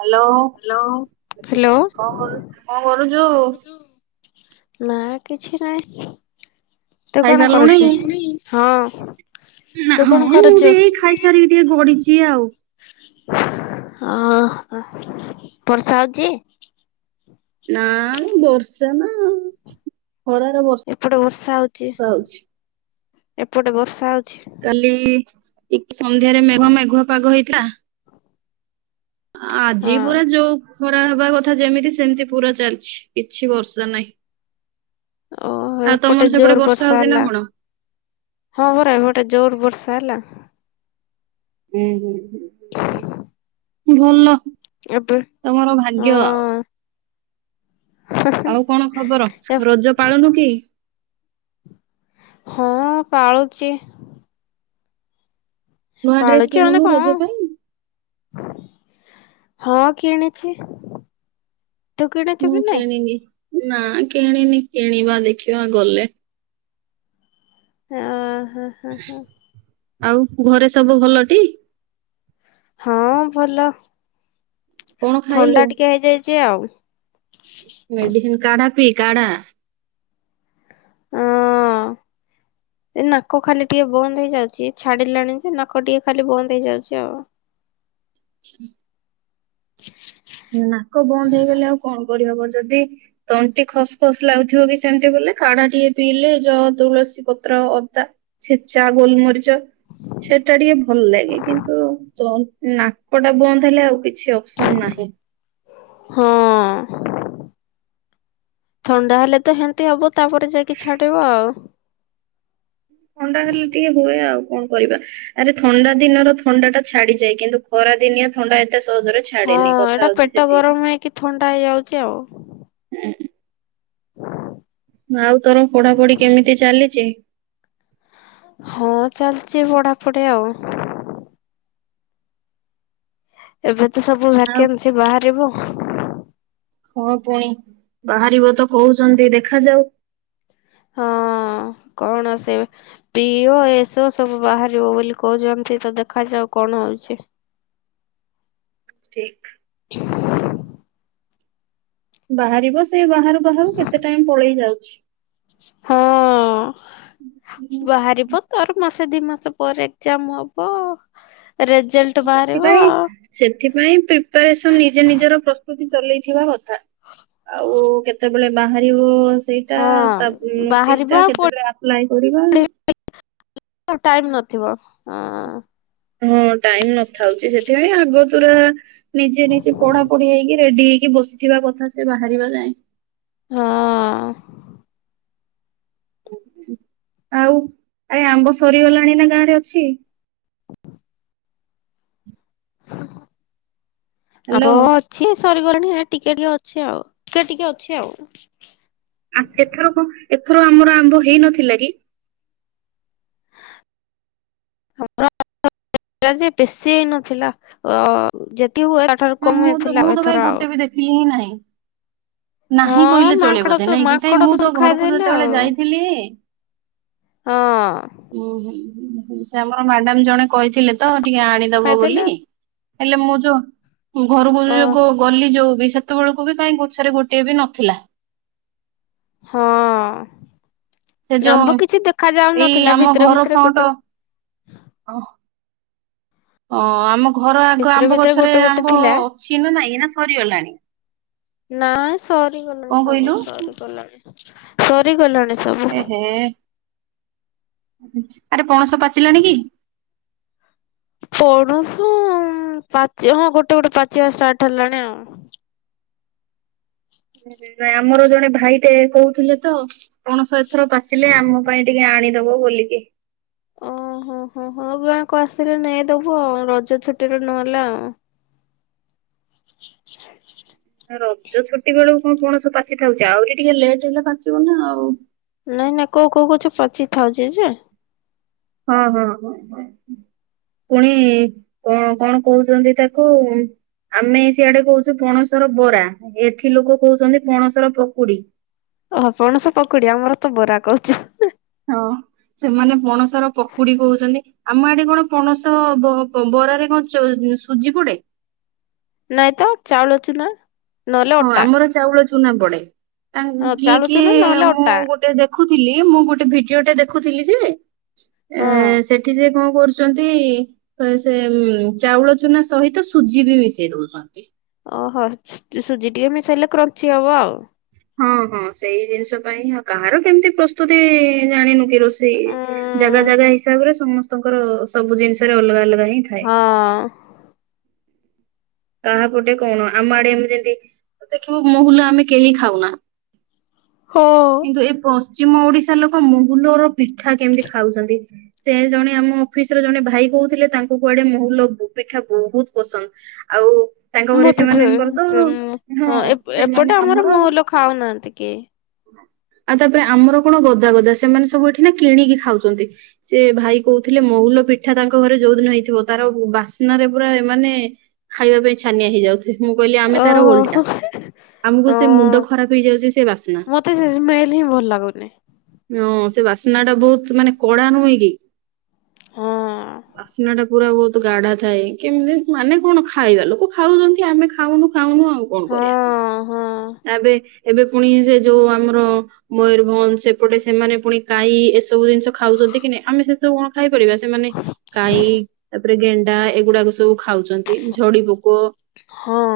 Hello hello. କଣ କରୁ କଣ କରୁଛୁ? ନା କିଛି ନାହିଁ। ତୁ କଣ ଖାଇସାରିଲୁଣି କରୁଛୁ ହଁ ତୁ ନାମ କଣ ମୁଁ କରୁଛୁ? ବି ଏଇ ଖାଇସାରିକି ଟିକେ ଗଡିଛି ଆଉ। ଅ ଅ ବର୍ଷା ହଉଚି। ନାଁ ମ ବୋର୍ସ। [unintelligible] ଖରାରେ ବଶ ଏପଟେ ହଉଛି। ବର୍ଷା ହଉଛି। ଏପଟେ ବର୍ଷା ହଅ କଲି। ଟିକ୍। ସନ୍ଧ୍ୟାରେ ମେଘ ମେଘୁଆ ପାଗ ହେଇ ନା। ଆଜି ହଁ ପୁରା ଯୋଉ ଖରା ହେବା କଥା ଯେମିତି ସେମିତି ପୁରା ଚାଲିଛି କିଛି ବର୍ଷା ନାହିଁ। ଓ ଆଉ ତମର ଏପଟେ ସେପଟେ ଜୋର ବର୍ଷା ହଉଛି ନା ହେଲା କଣ? ହଁ ପୁରା ଗୋଟେ ଯୋର ବର୍ଷା ହେଲା। ହୁଁ ହୁଁ। [inaudible] ଭଲ ଏବେ ତମର ଭାଗ୍ୟ ଆଉ। ହଁ ଆଉ କଣ ଖବର ରଜ ପାଳୁନୁ କି? ହଁ ପାଳୁଚି। ନୂଆ ଡ୍ରେସ ମାନେ କିଣୁନୁ କଣ ରଜ ପାଇଁ। ହଁ କିଣିଛି। ତୁ କିଣିଛୁ ମୁଁ କି ନାହିଁ? କିଣିନି ନା କିଣିନି, କିଣିବା ଦେଖିବା ଗଲେ। ହଁ। ହଁ ହଁ ହଁ। ଆଉ ଘରେ ସବୁ ଭଲଟି। ହଁ ଭଲ। କଣ ଥଣ୍ଡା ଟିକେ ହେଇଯାଇଛି ଆଉ। ମେଡ଼ିସିନ୍ କାଢ଼ା ପି କାଢା ହଁ ଏ ନାକ ଖାଲି ଟିକେ ବନ୍ଦ ହେଇଯାଉଛି ଛାଡିଲାଣି ଯେ ନାକ ଟିକେ ଖାଲି ବନ୍ଦ ହେଇଯାଉଛି ଆଉ। ଆଛା। [inaudible] ବନ୍ଦ ହେଇଗଲେ ଆଉ କଣ କରିହବ ଯଦି ତଣ୍ଟି ଖସ ଖସ ଲାଗୁଥିବ କି ସେମିତି ବୋଲେ କାଢା ଟିକେ ପିଇଲେ ଯ ତୁଳସୀ ପତ୍ର ଅଦା ଛେଚା ଗୋଲମରିଚ ସେଟା ଟିକେ ଭଲ ଲାଗେ କିନ୍ତୁ ନାକ ଟା ବନ୍ଦ ହେଲେ ଆଉ କିଛି ଅପ୍ସନ୍ ନାହିଁ। ହଁ ଥଣ୍ଡା ହେଲେ ତ ସେମତି ହବ ତାପରେ ଯାଇକି ଛାଡେଇିବ ଆଉ। ଥଣ୍ଡା ହେଲେ ଟିକେ ହୁଏ ଆଉ କଣ କରିବା ଆରେ ଥଣ୍ଡା ଦିନର ଥଣ୍ଡା ଟା ଛାଡିଯାଏ କିନ୍ତୁ ଖରା ଦିନିଆ ଥଣ୍ଡା ଏତେ ସହଜରେ ହଁ ଛାଡେନି କଥା ଏଇଟା ହଉଛି ପେଟ ସେଠି ଗରମ ହେଇକି ଥଣ୍ଡା ହେଇଯାଉ ଚି ଆଉ। ହୁଁ। [inaudible] ଆଉ ତୋର ପଢାପଢି କେମିତି ଚାଲିଚି। ହଁ ଚାଲିଛି ପଢାପଢି ଆଉ। ଏବେ ସବୁ ଭକେନ୍ସି ବାହାରିବ। ହଁ ପୁଣି ବାହାରିବ ତ କହୁଛନ୍ତି ଦେଖ ଯାଉ ହଁ କଣ ସେ ପିଓ ଏସ ସବୁ ସବୁ ବାହାରିବ ବୋଲି କହୁଛନ୍ତି, ତ ଦେଖାଯାଉ କଣ ହଉଛି। ଠିକ୍। [inaudible] ବାହାରିବ ସେ ବାହାରୁ ବାହାରୁ କେତେ ଟାଇମ୍ ପଳେଇ ଯାଉ। ଇସ୍ ହଁ ବାହାରିବ ତୋର ମାସ ସେ ଦି ମାସ ପରେ ଏକ୍ମାମ ହବ। ରେଜଲ୍ଟ ବାହାରିବ ସେଥିପାଇଁ ଆଉ। ସେଥିପାଇଁ ପ୍ରିପାରେସନ ନିଜେ ନିଜର ଏମତି ଚଲେଇଥିବା କଥା ଆଉ କେତେ ଳେ ବାହାରିବ ସେଇଟା ହଁ ତା ପରେ ନୋଟିସ୍ ବାହାରିବା ଟା ଆଉ କେତେବେଳେ ଆପ୍ଲାଏ କରିବା। ଥିବ ହଁ। ହଁ ଟାଇମ ନଥାଉଛି ସେଥିପାଇଁ ଆଗ ତୁରା ନିଜେ ନିଜେ ପଢା ପଢି ହେଇକି ରେଡି ହେଇକି ବସିଥିବା କଥା ସେ ବାହାରିବା ଯାଏଁ। ହଁ। ଆଉ ଆରେ ଆମ୍ବ ସରିଗଲାଣି ନା ଗାଁ ରେ ଅଛି। [unintelligible] ହାଲୋ। [unintelligible] ଅଛି ସରିଗଲାଣି ହେ ଟିକେ ଟିକେ ଅଛି ଆଉ କିଏ ଟିକେ ଅଛି ଆଉ। ଆଉ ସେଥର କଣ? ଥର ଆମର ଆମ୍ବ ହେଇ ନଥିଲା କି? [inaudible] ବେଶୀ ହେଇ ନଥିଲା ଅ ଯେ ମ ମୁଁ ତ ମୁଁ ତ କାଇଁ ଗୋଟେ ବି ଦେଖିଲି ହିଁ ନାହିଁ। ନାହିଁ ହଁ କହିଲେ ମାଙ୍କଡ ଚଳିବ ଦ ତ ନାଇ କିି କାଇଁ ମାଙ୍କଡ ମୁଁ ତ ସବୁ ଘରକୁ ଖାଇଦେଲେ ଯେତେବେଳେ ଆଉ ଯାଇଥିଲି ହଁ। ଉଁ ହୁଁ। ସେ ଆମର ମ୍ୟାଡାମ ଜଣେ କହିଥିଲେ ତ ଟିକେ ଆଣିଦବ ଖାଇଦେଲେ ବୋଲି। ହେଲେ ମୁଁ ଯୋଉ ଘରକୁ ଅ ଯ ଗଲି ଯୋଉ ବି ସେ ସେତେବେଳକୁ ବି କାହିଁ ଗଛରେ ଗୋଟିଏ ବି ନଥିଲା। ହଁ। ସେ ଯୋଉ ଆମ୍ବ କିଛି ଦେଖା ଏଇ ଯାଉନଥିଲା ଆମ ଭିତରେ ଘର ଭିତରେ ଫ୍ରଣ୍ଟ ଗୋଟେ ଅ ଓ ଆମକୁ ଘର ଆଗ ଭିତରେ ଆମ୍ବ ଭିତରେ ଗଛରେ ଗୋଟେ ଗୋଟେ ଆମ୍ବ ଥିଲା। ଅଛି ନା ନାଇଁ ନା ସରିଗଲାଣି? ନାଇଁ ସରିଗଲାଣି କଣ ସବୁ କହିଲୁ ସରିଗଲାଣି। ସରିଗଲାଣି। ସବୁ। ଏ ହେ। ଆରେ ପଣସ ପାଚିଲାଣି କି? ପଣସ ପାଚିବା ହଁ ଗୋଟେ ଗୋଟେ ପାଚିବା ଷ୍ଟାର୍ଟ ହେଲାଣି ଆଉ। ଆମର ଜଣେ ଭାଇ ଟେ କହୁଥିଲେ ତ ପଣସ ଏଥର ପାଚିଲେ ଆମ ପାଇଁ ଟିକେ ଆଣିଦବ ବୋଲିକି। ଓହୋ ହୋ ହ ଗାକୁ ଆସିଲେ ନେଇଦବୁ ଆ ରଜ ଛୁଟିରେ ନହେଲେ ଆଉ। ରଜ ଛୁଟି ବେଳକୁ କଣ ପଣସ ପାଚି ଥାଉଛି ଆହୁରି ଟିକେ ଲେଟ୍ ହେଲା ପାଚିବ ନା ଆଉ। ନାଇଁ ନାଇଁ କୋଉ କୋଉ ଗଛ ପଚିଥାଉଛି ଯେ ହଁ ହଁ ହଁ ହ ପୁଣି କଣ କଣ କହୁଛନ୍ତି ତାକୁ ଆମେ ସିଆଡେ କହୁଛୁ ପଣସର ବରା ଏଠି ଲୋକ କହୁଛନ୍ତି ପଣସର ପକୁଡି। ଓ ପଣସ ପକୁଡି ଆମର ତ ବରା କହୁଛୁ। ହଁ ସେମାନେ ପଣସର ପକୁଡି କହୁଛନ୍ତି ଆମ ଆଡେ କଣ ପଣସ ବରାରେ କଣ ସୁଜି ପଡେ? ନାଇଁ ତ ଚାଉଳ ଚୁନା। ନହେଲେ ହଁ ଅଟା ଆମର ଚାଉଳ ଚୁନା ପଡ଼େ। ହଁ କିଏ ଚାଉଳ କିଏ ଚୁନା ନହେଲେ ମୁଁ ଅଟା ଗୋଟେ ଦେ ଦେଖୁଥିଲି ମୁଁ ଗୋଟେ ଭିଡିଓ ଟେ ଦେଖୁଥିଲି ଯେ ଏ ହଁ। ସେଠି ଯେ କଣ କରୁଛନ୍ତି ସେ ଚାଉଳ ଚୁନା ସହିତ ସୁଜି ବି ମିଶେଇ ଦଉଛନ୍ତି। ଓହୋ ସୁଜି ଟିକେ ମିଶାଇଲେ କ୍ରଞ୍ଚି ହବ ଆଉ। ହଁ ହଁ ସେଇ ଜିନିଷ ପାଇଁ ଆଉ କାହାର କେମିତି ପ୍ରସ୍ତୁତି ଜାଣିନୁ। ରୋଷେଇ ଜାଗା ଉଁ ଜାଗା ହିସାବରେ ସମସ୍ତ ଙ୍କର ସବୁ ଜିନିଷରେ ଅଲଗା ଅଲଗା ରହି ଏ ହଁ ତାାହାପଟେ କଣ ଆମ ଆଡେମ ଯେମିତି ଦେଖିବ ମହୁଲ ଆମେ କେହି ଖାଉନା। ହୋ କିନ୍ତୁ ଏ ପଶ୍ଚିମ ଓଡିଶା ଲୋକ ମୁଁ। ମହୁଲର ପିଠା କେମିତି ଖାଉଛନ୍ତି ସେ ଜଣେ ଆମ ଅଫିସ ର ଜଣେ ଭାଇ କହୁଥିଲେ ତାଙ୍କୁ କୁଆଡେ ମହୁଲ ପିଠା ବହୁତ ପସନ୍ଦ। ଆଉ ତାଙ୍କ ଘରେ ମୋତ ସେମାନଙ୍କର ତ ହଁ ସେମାନେ ଏପଟେ ଆମର ମଉଲ ଖାଉନାହାନ୍ତି କି? ଆଉ ତାପରେ ଆମର କଣ ଗଦା ଗଦା ସେମାନେ ସବୁ ଏଠି ନା କିଣିକି ଖାଉଛନ୍ତି ସେ ଭାଇ କହୁଥିଲେ ମହୁଲ ପିଠା ତାଙ୍କ ଘରେ ଯୋଉଦିନ ହେଇଥିବ ତାର ବାସ୍ନାରେ ପୁରା ଏମାନେ ଖାଇବା ପାଇଁ ଛାନିଆ ହେଇଯାଉଥିଲା। ମୁଁ କହିଲି ଆମେ ତାର ଓଲଟା ଓହୋ। ଆମକୁ ସେ ମୁଣ୍ଡ ହଁ ଖରାପ ହେଇଯାଉଛି ସେ ବାସ୍ନା ମତେ ସେ ସ୍ମେଲ ହିଁ ଭଲ ଲାଗୁନି ହ ସେ ବାସ୍ନା ଟା ବହୁତ ମାନେ କଡା ନୁହେଁ କି ହଁ ବାସନାଟା ପୁରା ବହୁତ ଗାଢା ଥାଏ କେମିତି ମାନେ କଣ? ଖାଇବା ଲୋକ ଖାଉଛନ୍ତି ଆମେ ଖାଉନୁ ଖାଉନୁଉ ଆଉ କଣ ହଁ କରିବା ହଁ ଏବେ। ଏବେ ପୁଣି ସେ ଯୋଉ ଆମର ମୟରଭଞ୍ଜ ସେପଟେ ସେମାନେ ପୁଣି କଈ ଏସବୁ ଜିନିଷ ଖାଉଛନ୍ତି କି ନା ଆମେ ସେ ସବୁ କଣ ଖାଇପାରିବା। ସେମାନେ କଈ ତାପରେ ଗେଣ୍ଡୁ ଏଗୁଡାକ ସବୁ ଖାଉଛନ୍ତି। ଝଡି ପୋକ ହଁ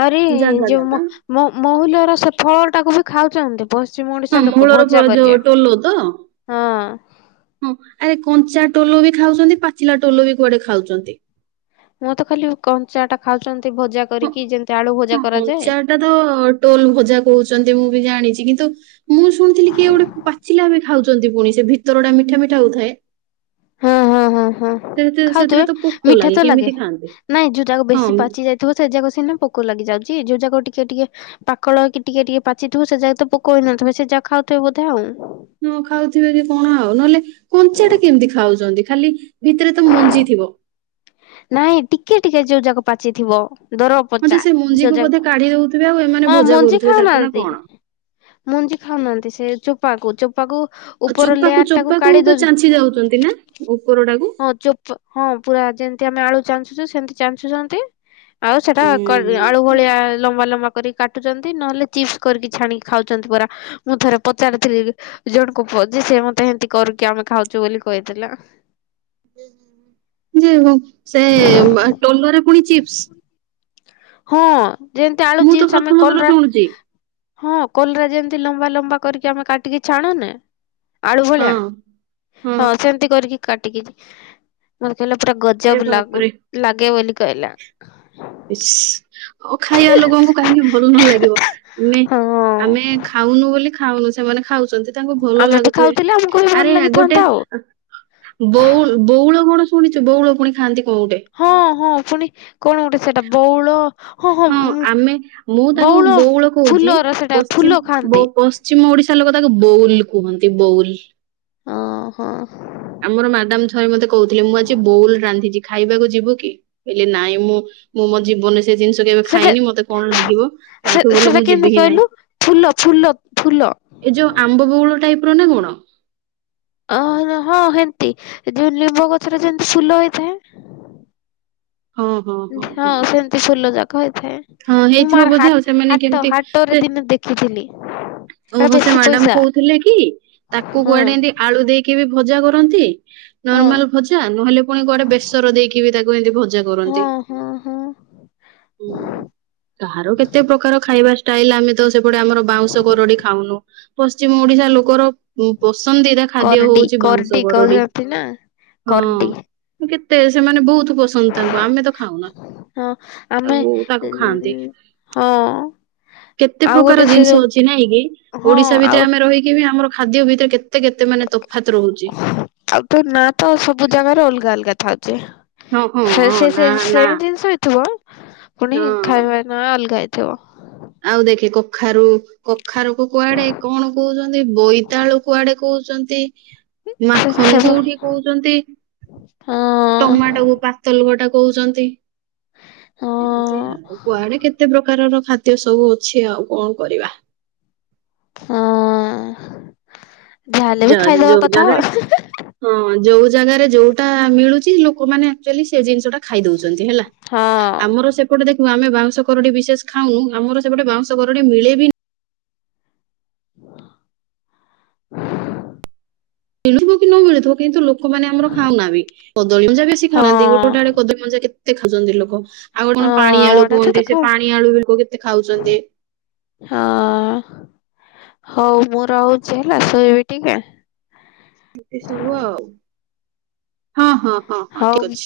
ଆହୁରି ଜାଗା ଯୋଉ ଜାଗା ମହୁଲ୍ୟର ସେ ଫଳ ଟାକୁ ବି? ଖାଉଛନ୍ତି। ପଶ୍ଚିମ ହଁ ଓଡିଶା ଲୋକ ମହୁଳର ଭଜା ଫଳ ଯୋଉ କରିକି ଟୋଲ ତ ହଁ ହଁ ଆରେ କଞ୍ଚା ଟୋଲ ବି ଖାଉଛନ୍ତି ପାଚିଲା ଟୋଲ ବି କୁଆଡେ ଖାଉଛନ୍ତି। ମଁ ତ ଖାଲି କଞ୍ଚା ଟା ଖାଉଛନ୍ତି। ଭଜା ହ କରିକି ଯେମିତି ଆଳୁ ଭଜା ହଁ କରାଯାଏ କଞ୍ଚା ଟା ତ ଟୋଲ ଭଜା କହୁଛନ୍ତି ମୁଁ ବି ଜାଣିଛି। କିନ୍ତୁ। ମୁଁ ଶୁଣିଥିଲି କିଏ ଗୋଟେ ପାଚିଲା ଏବେ ଖାଉଛନ୍ତି ପୁଣି ସେ ଭିତର ଟା ମିଠା ମିଠା ହଉଥାଏ। ହଁ ହଁ ହଁ। ହଁ ସେ ସେଥିରେ ଖାଉଥିବେ ତ ପୋକ ମିଠା ତ ଲାଗେ କେମିତି ଖାଆନ୍ତି? ନାଇଁ ଯୋଉ ଯାକ ହଁ ବେଶୀ ପାଚି ଯାଇଥିବ ସେ ଯାକ ସିନା ପୋକ ଲାଗି ଯାଉଛି ଯୋଉ ଯାାଗା ଟିକେ ଟିକେ ପାଖଳକ କି ଟିକେ ଟିକେ ପାଚିଥିବ ସେ ଯାକ ତ ପୋକ ହେଇନଥିବ ସେ ଯାଗା ଖାଉଥିବେ ବୋଧେ ଆଉ। ହ ଖାଉଥିବେ କି କଣ ଆଉ ନହେଲେ କଞ୍ଚା ଟା କେମିତି ଖାଉଛନ୍ତି ଖାଲି ଭିତରେ ତ ମଞ୍ଜି ଥିବ। ନାଇଁ ଟିକେ ଟିକେ ଯୋଉ ଯାକ ପାଚିଥିବ। ଦର ହଁ ପଚା ଯେ ସେ ଯୋଉ ମଞ୍ଜିକୁ ବୋଧେ ଯାକ କାଢି ଦଉଥିବେ ଆଉ ଏମାନେ ହଁ ଭଜା ମଞ୍ଜି କରୁଥିବେ ତାକୁ ନା ଖାଉନାହାନ୍ତି କଣ? ମଞ୍ଜି ଖାଉନାହାନ୍ତି ସେ ଚୋପାକୁ ଚୁପ୍ ଚୋପାକୁ ଆଉ ଉପର ଚୋପାକୁ ଲେୟାର ଟାକୁ ଚୋପାକୁ କାଢି ବା ଦଉଚୁ ଚାଞ୍ଚି ଯାଉଛନ୍ତି ନା ଉପରଟାକୁ ହଁ ଚୋପ ହଁ। ପୁରା ଯେ ଯେମତି ଆମେ ଆଳୁ ଚାଞ୍ଚୁଚୁ ସେମତି ଚାଞ୍ଚୁଚନ୍ତି। ଆଉ ସେଟା ଉଁ କ-ଆଳୁ ଭଳିଆ ଲମ୍ବା ଲମ୍ବା କରିକି କାଟୁଚନ୍ତି। ନହେଲେ ଚିପ୍ସ କରିକି ଛାଣିକି ଖାଉଚନ୍ତି ପରା। ମୁଁ ଥରେ ପଚାରିଥିଲି ଜଣଙ୍କୁ ଯେ ସେ ମତେ ସେନ୍ତି କରୁ କିି ଆମେ ଖାଉଚୁ ବୋଲି କହିଥିଲେ। ଯେ ହଁ। ସେଏ ମା-ଟୋଲରେ ପୁଣି ଚିପ୍ସ। ହଁଅଁ। ଜେନ୍ତି ଆଳୁ ମୁଁ ତ ଚିପ୍ସ ଆମେ ପ୍ରଥମ ଥର କଲରା ଶୁଣୁଛି ହଁ କଲରା ଯେମ ଲମ୍ବା ଲମ୍ବା କରିକି ଆମେ କାଟିକି ଛାଣୁନେ? ଆଳୁ ହଁ ଭଳିଆ। ହଁ ସେମତି କରିକି। କାଟିକିତି ମ ଲୋ ପୁରା ଆରେ ଗଜବ ଲାଗୁ ବାପରେ ଲାଗେ ବୋଲି କଇଲା। ଇସ୍। ଓ ଖାଇଆ ଲୋକଙ୍କୁ କାହିଁକି ଭଲ ନ ଲାଗିବ? ଆମେ ହଁ ଆମେ ଖାଉନୁ ବୋଲି ଖାଉନୁ ସେ ସେମାନେ। ଖାଉଚନ୍ତି ତାଙ୍କୁ ଭଲ ଆମେ ବି ଲାଗୁଥିବେ। ଖାଉଥିଲେ ଆମକୁ ବି ଭଲ ଆରେ ଆ-ଗୋଟେ ଲାଗିଥାନ୍ତା ଆଉ। ବଉଲ୍ ବଉଳ ବଣ ସୁ ଶୁଣିଚୁ ବଉଳ ପୁଣି ଖାଆନ୍ତି। ହଁ ହଁ। ଫୁଣି। ହୁଁ ଉଁ ଆମେ ମୁଁ ତାକୁ ବଉଳ କହୁଚି। ଫୁଲର ସେଟା ଫୁଲ ପଶ୍ଚିମ ଖାଆନ୍ତି ବ-ପଶ୍ଚିମ ଓଡିଶା ଲୋକ ତା ତାକୁ ବୋଉଲ୍ କୁହନ୍ତି ବୋଉଲ୍। ଅଂ ହଁ। ଆମର ମାଡାମ ଥରେ ମତେ କହୁଥିଲେ, ମୁଁ ଆଜି ବୋଉଲ୍ ରାନ୍ଧିଚି ଖାଇବାକୁ ଯିବୁ କି? କଇଲି ନାଇଁ ମୁଁ ମୁଁ ମୋ ଜୀବନରେ ସେ ଜିନିଷ କେବେ ସେଟା ଖାଇନି ମତେ କଣ ଲାଗିବ ସେ ତାଠୁ ଭଲ ସେଟା ମୁଁ କେମିତି ଯିବି ହିଁ ନାଇଁ, କହିଲୁ ଫୁଲ ଫୁଲ ଫୁଲ ଏ ଯୋଉ ଆମ୍ବ ବୋଉଳ ଟାଇପ ର ନା କଣ? ତି ଏଇ ଲିମ ଗଛର ଯେମିତିନ ଫୁଲ ହେଇଥାଏ। ହଁ ସେମିତି ଫୁଲ ଯାକ ହେଇଥାଏ, ହଁ ମୁଁ ହେଇଥିବ ମୋର୍ ବୋଧେ ଆଉ ହାଟ୍ ସେମାନେ ହାଟ କେମିତି ସେ ହାଟରେ ଦିନେ ଦେଖିଥିଲି। ଏଟା ଓହୋ ସେ ବେଶୀ ମ୍ୟାଡାମ୍ ପଇସା କହୁଥିଲେ କି ତାକୁ ହଁ କୁଆଡେ ଏମତି ଆଳୁ ଦେଇକି ବି ଭଜା କରନ୍ତି। ହଁ ନର୍ମାଲ୍ ଭଜା ନହେଲେ ପୁଣି କୁଆଡେ ବେସର ଦେଇକି ବି ତାକୁ [unintelligible] ପୂଜା ହଁ କରନ୍ତି ହଁ ହଁ କାହାର କେତେ ପ୍ରକାର ଖାଇବା [unintelligible] ଆମେତ ସେପଟେ ଆମର ବାଉଁ ତୁ କରଡି ଖାଉନୁ ପଶ୍ଚିମ ଓଡିଶା ଲୋକର ପସନ୍ଦିଦା ଖାଦ୍ୟ କରଡି ହୋଉଚି ବାଉଁଶ କରଡି କହୁଛନ୍ତି ନା କରଡି ହଁ। ତେ ସେମାନେ ବୋହୁତ। ପସନ୍ଦ ତାଙ୍କୁ ଆମେ ତ ଖାଉନା ହଁ ତା ଆମେ ତାକୁ ଖାଆନ୍ତି ହଁ କେତେ ଆଉ ପ୍ରକାର ଗୋଟେ ସେ ଜିନିଷ ଯୋଉ ଅଛି। ଚିହ୍ନାଇକି ହଁ ଓଡିଶା ଆଉ ଭିତରେ ଆମେ ରହିକି ବି ଆମର। ଖାଦ୍ୟ ଭିତରେ କେ ଆଉ ତୋ ନାଁ ତ ସବୁ ଜାଗାରେ ଅଲଗା ଅଲଗା ଥାଉ। ହଁ ହଁ ନା ସେ-ସେ-ସେ ନା ସେମ୍ ଜିନିଷ ହେଇଥିବ। ଫୁଣି ହଁ। ଖାଇବା ନା ଅଲଗା। ିବ ଆଉ ଦେଖେ କଖାରୁ କଖାରୁକୁ କୁଆଡେ କଣ କୋହୁଚନ୍ତି ବୋଇତାଳୁ କୁଆଡେ କୋହୁଚନ୍ତି। ସେ ସେ ମାଖନ କୋଉଠି କୋହୁଚନ୍ତି। ହଁ ଟମାଟ କୁ ପାତଲ। କୂଅଟା କୋଉଚନ୍ତି। ହଁ ଏମତି ଆଉ କୁଆଡେ କେତେ ପ୍ରକାରର ଖାଦ୍ୟ ସବୁ ଅଛି ଆଉ କଣ କରିବା। ହଁ। ଯାହାହେଲେ ବି ଯ ଖାଇଦବା ଯୋଉ କଥା ଜାଗାରେ ହଁ ଯୋଉ ଜାଗାରେ ଯୋଉଟା ମିଳୁଛି ଲ ଲୋକମାନେେ ଆଆଲି ସେ ଜିଷଟା ଖାଇ ଦଉଛନ୍ତି ହେଲା ହଁ ଆମର ସେପଟେ ଦେଖ କିୁ ଆମେ ବାଉଁଶ କରରଡି ବିଶେଷ ଖାଉନୁ ଆମର ସେପଟେ ବାଉଁଶ କରରଡି ମିଳେ ବିନି କି ନ ମିଳେ କିନ୍ତୁ ଲୋକମାନେ ଆର ଖାଉନାହା ବି କଦଳୀ ମଞା ବେଶ ହଁ ଖାଉନାହା ଗୋଟେଡ ହଁ କଦଳୀ ମଞଜାେ ଦେଖାଉଛନ୍ତି ଲୋକ ଆଉ ଗ କଣ ପାଣି ଆମ ଆଳୁ ଆଡେ ତ କୁହନ୍ତି ଦେଖ ସେ ପାଣି ଆଳୁ କେତେ ଖାଉଛନ୍ତି ହଁ ହଉ ମୁଁ ରହୁଛି ହେଲା ଶୋଇବି ଟିକେ ଏତି ସବୁ ଆଉ ହଁ ହଁ ହଁ ହଁ ଠିକ ହଉ ଅଛି।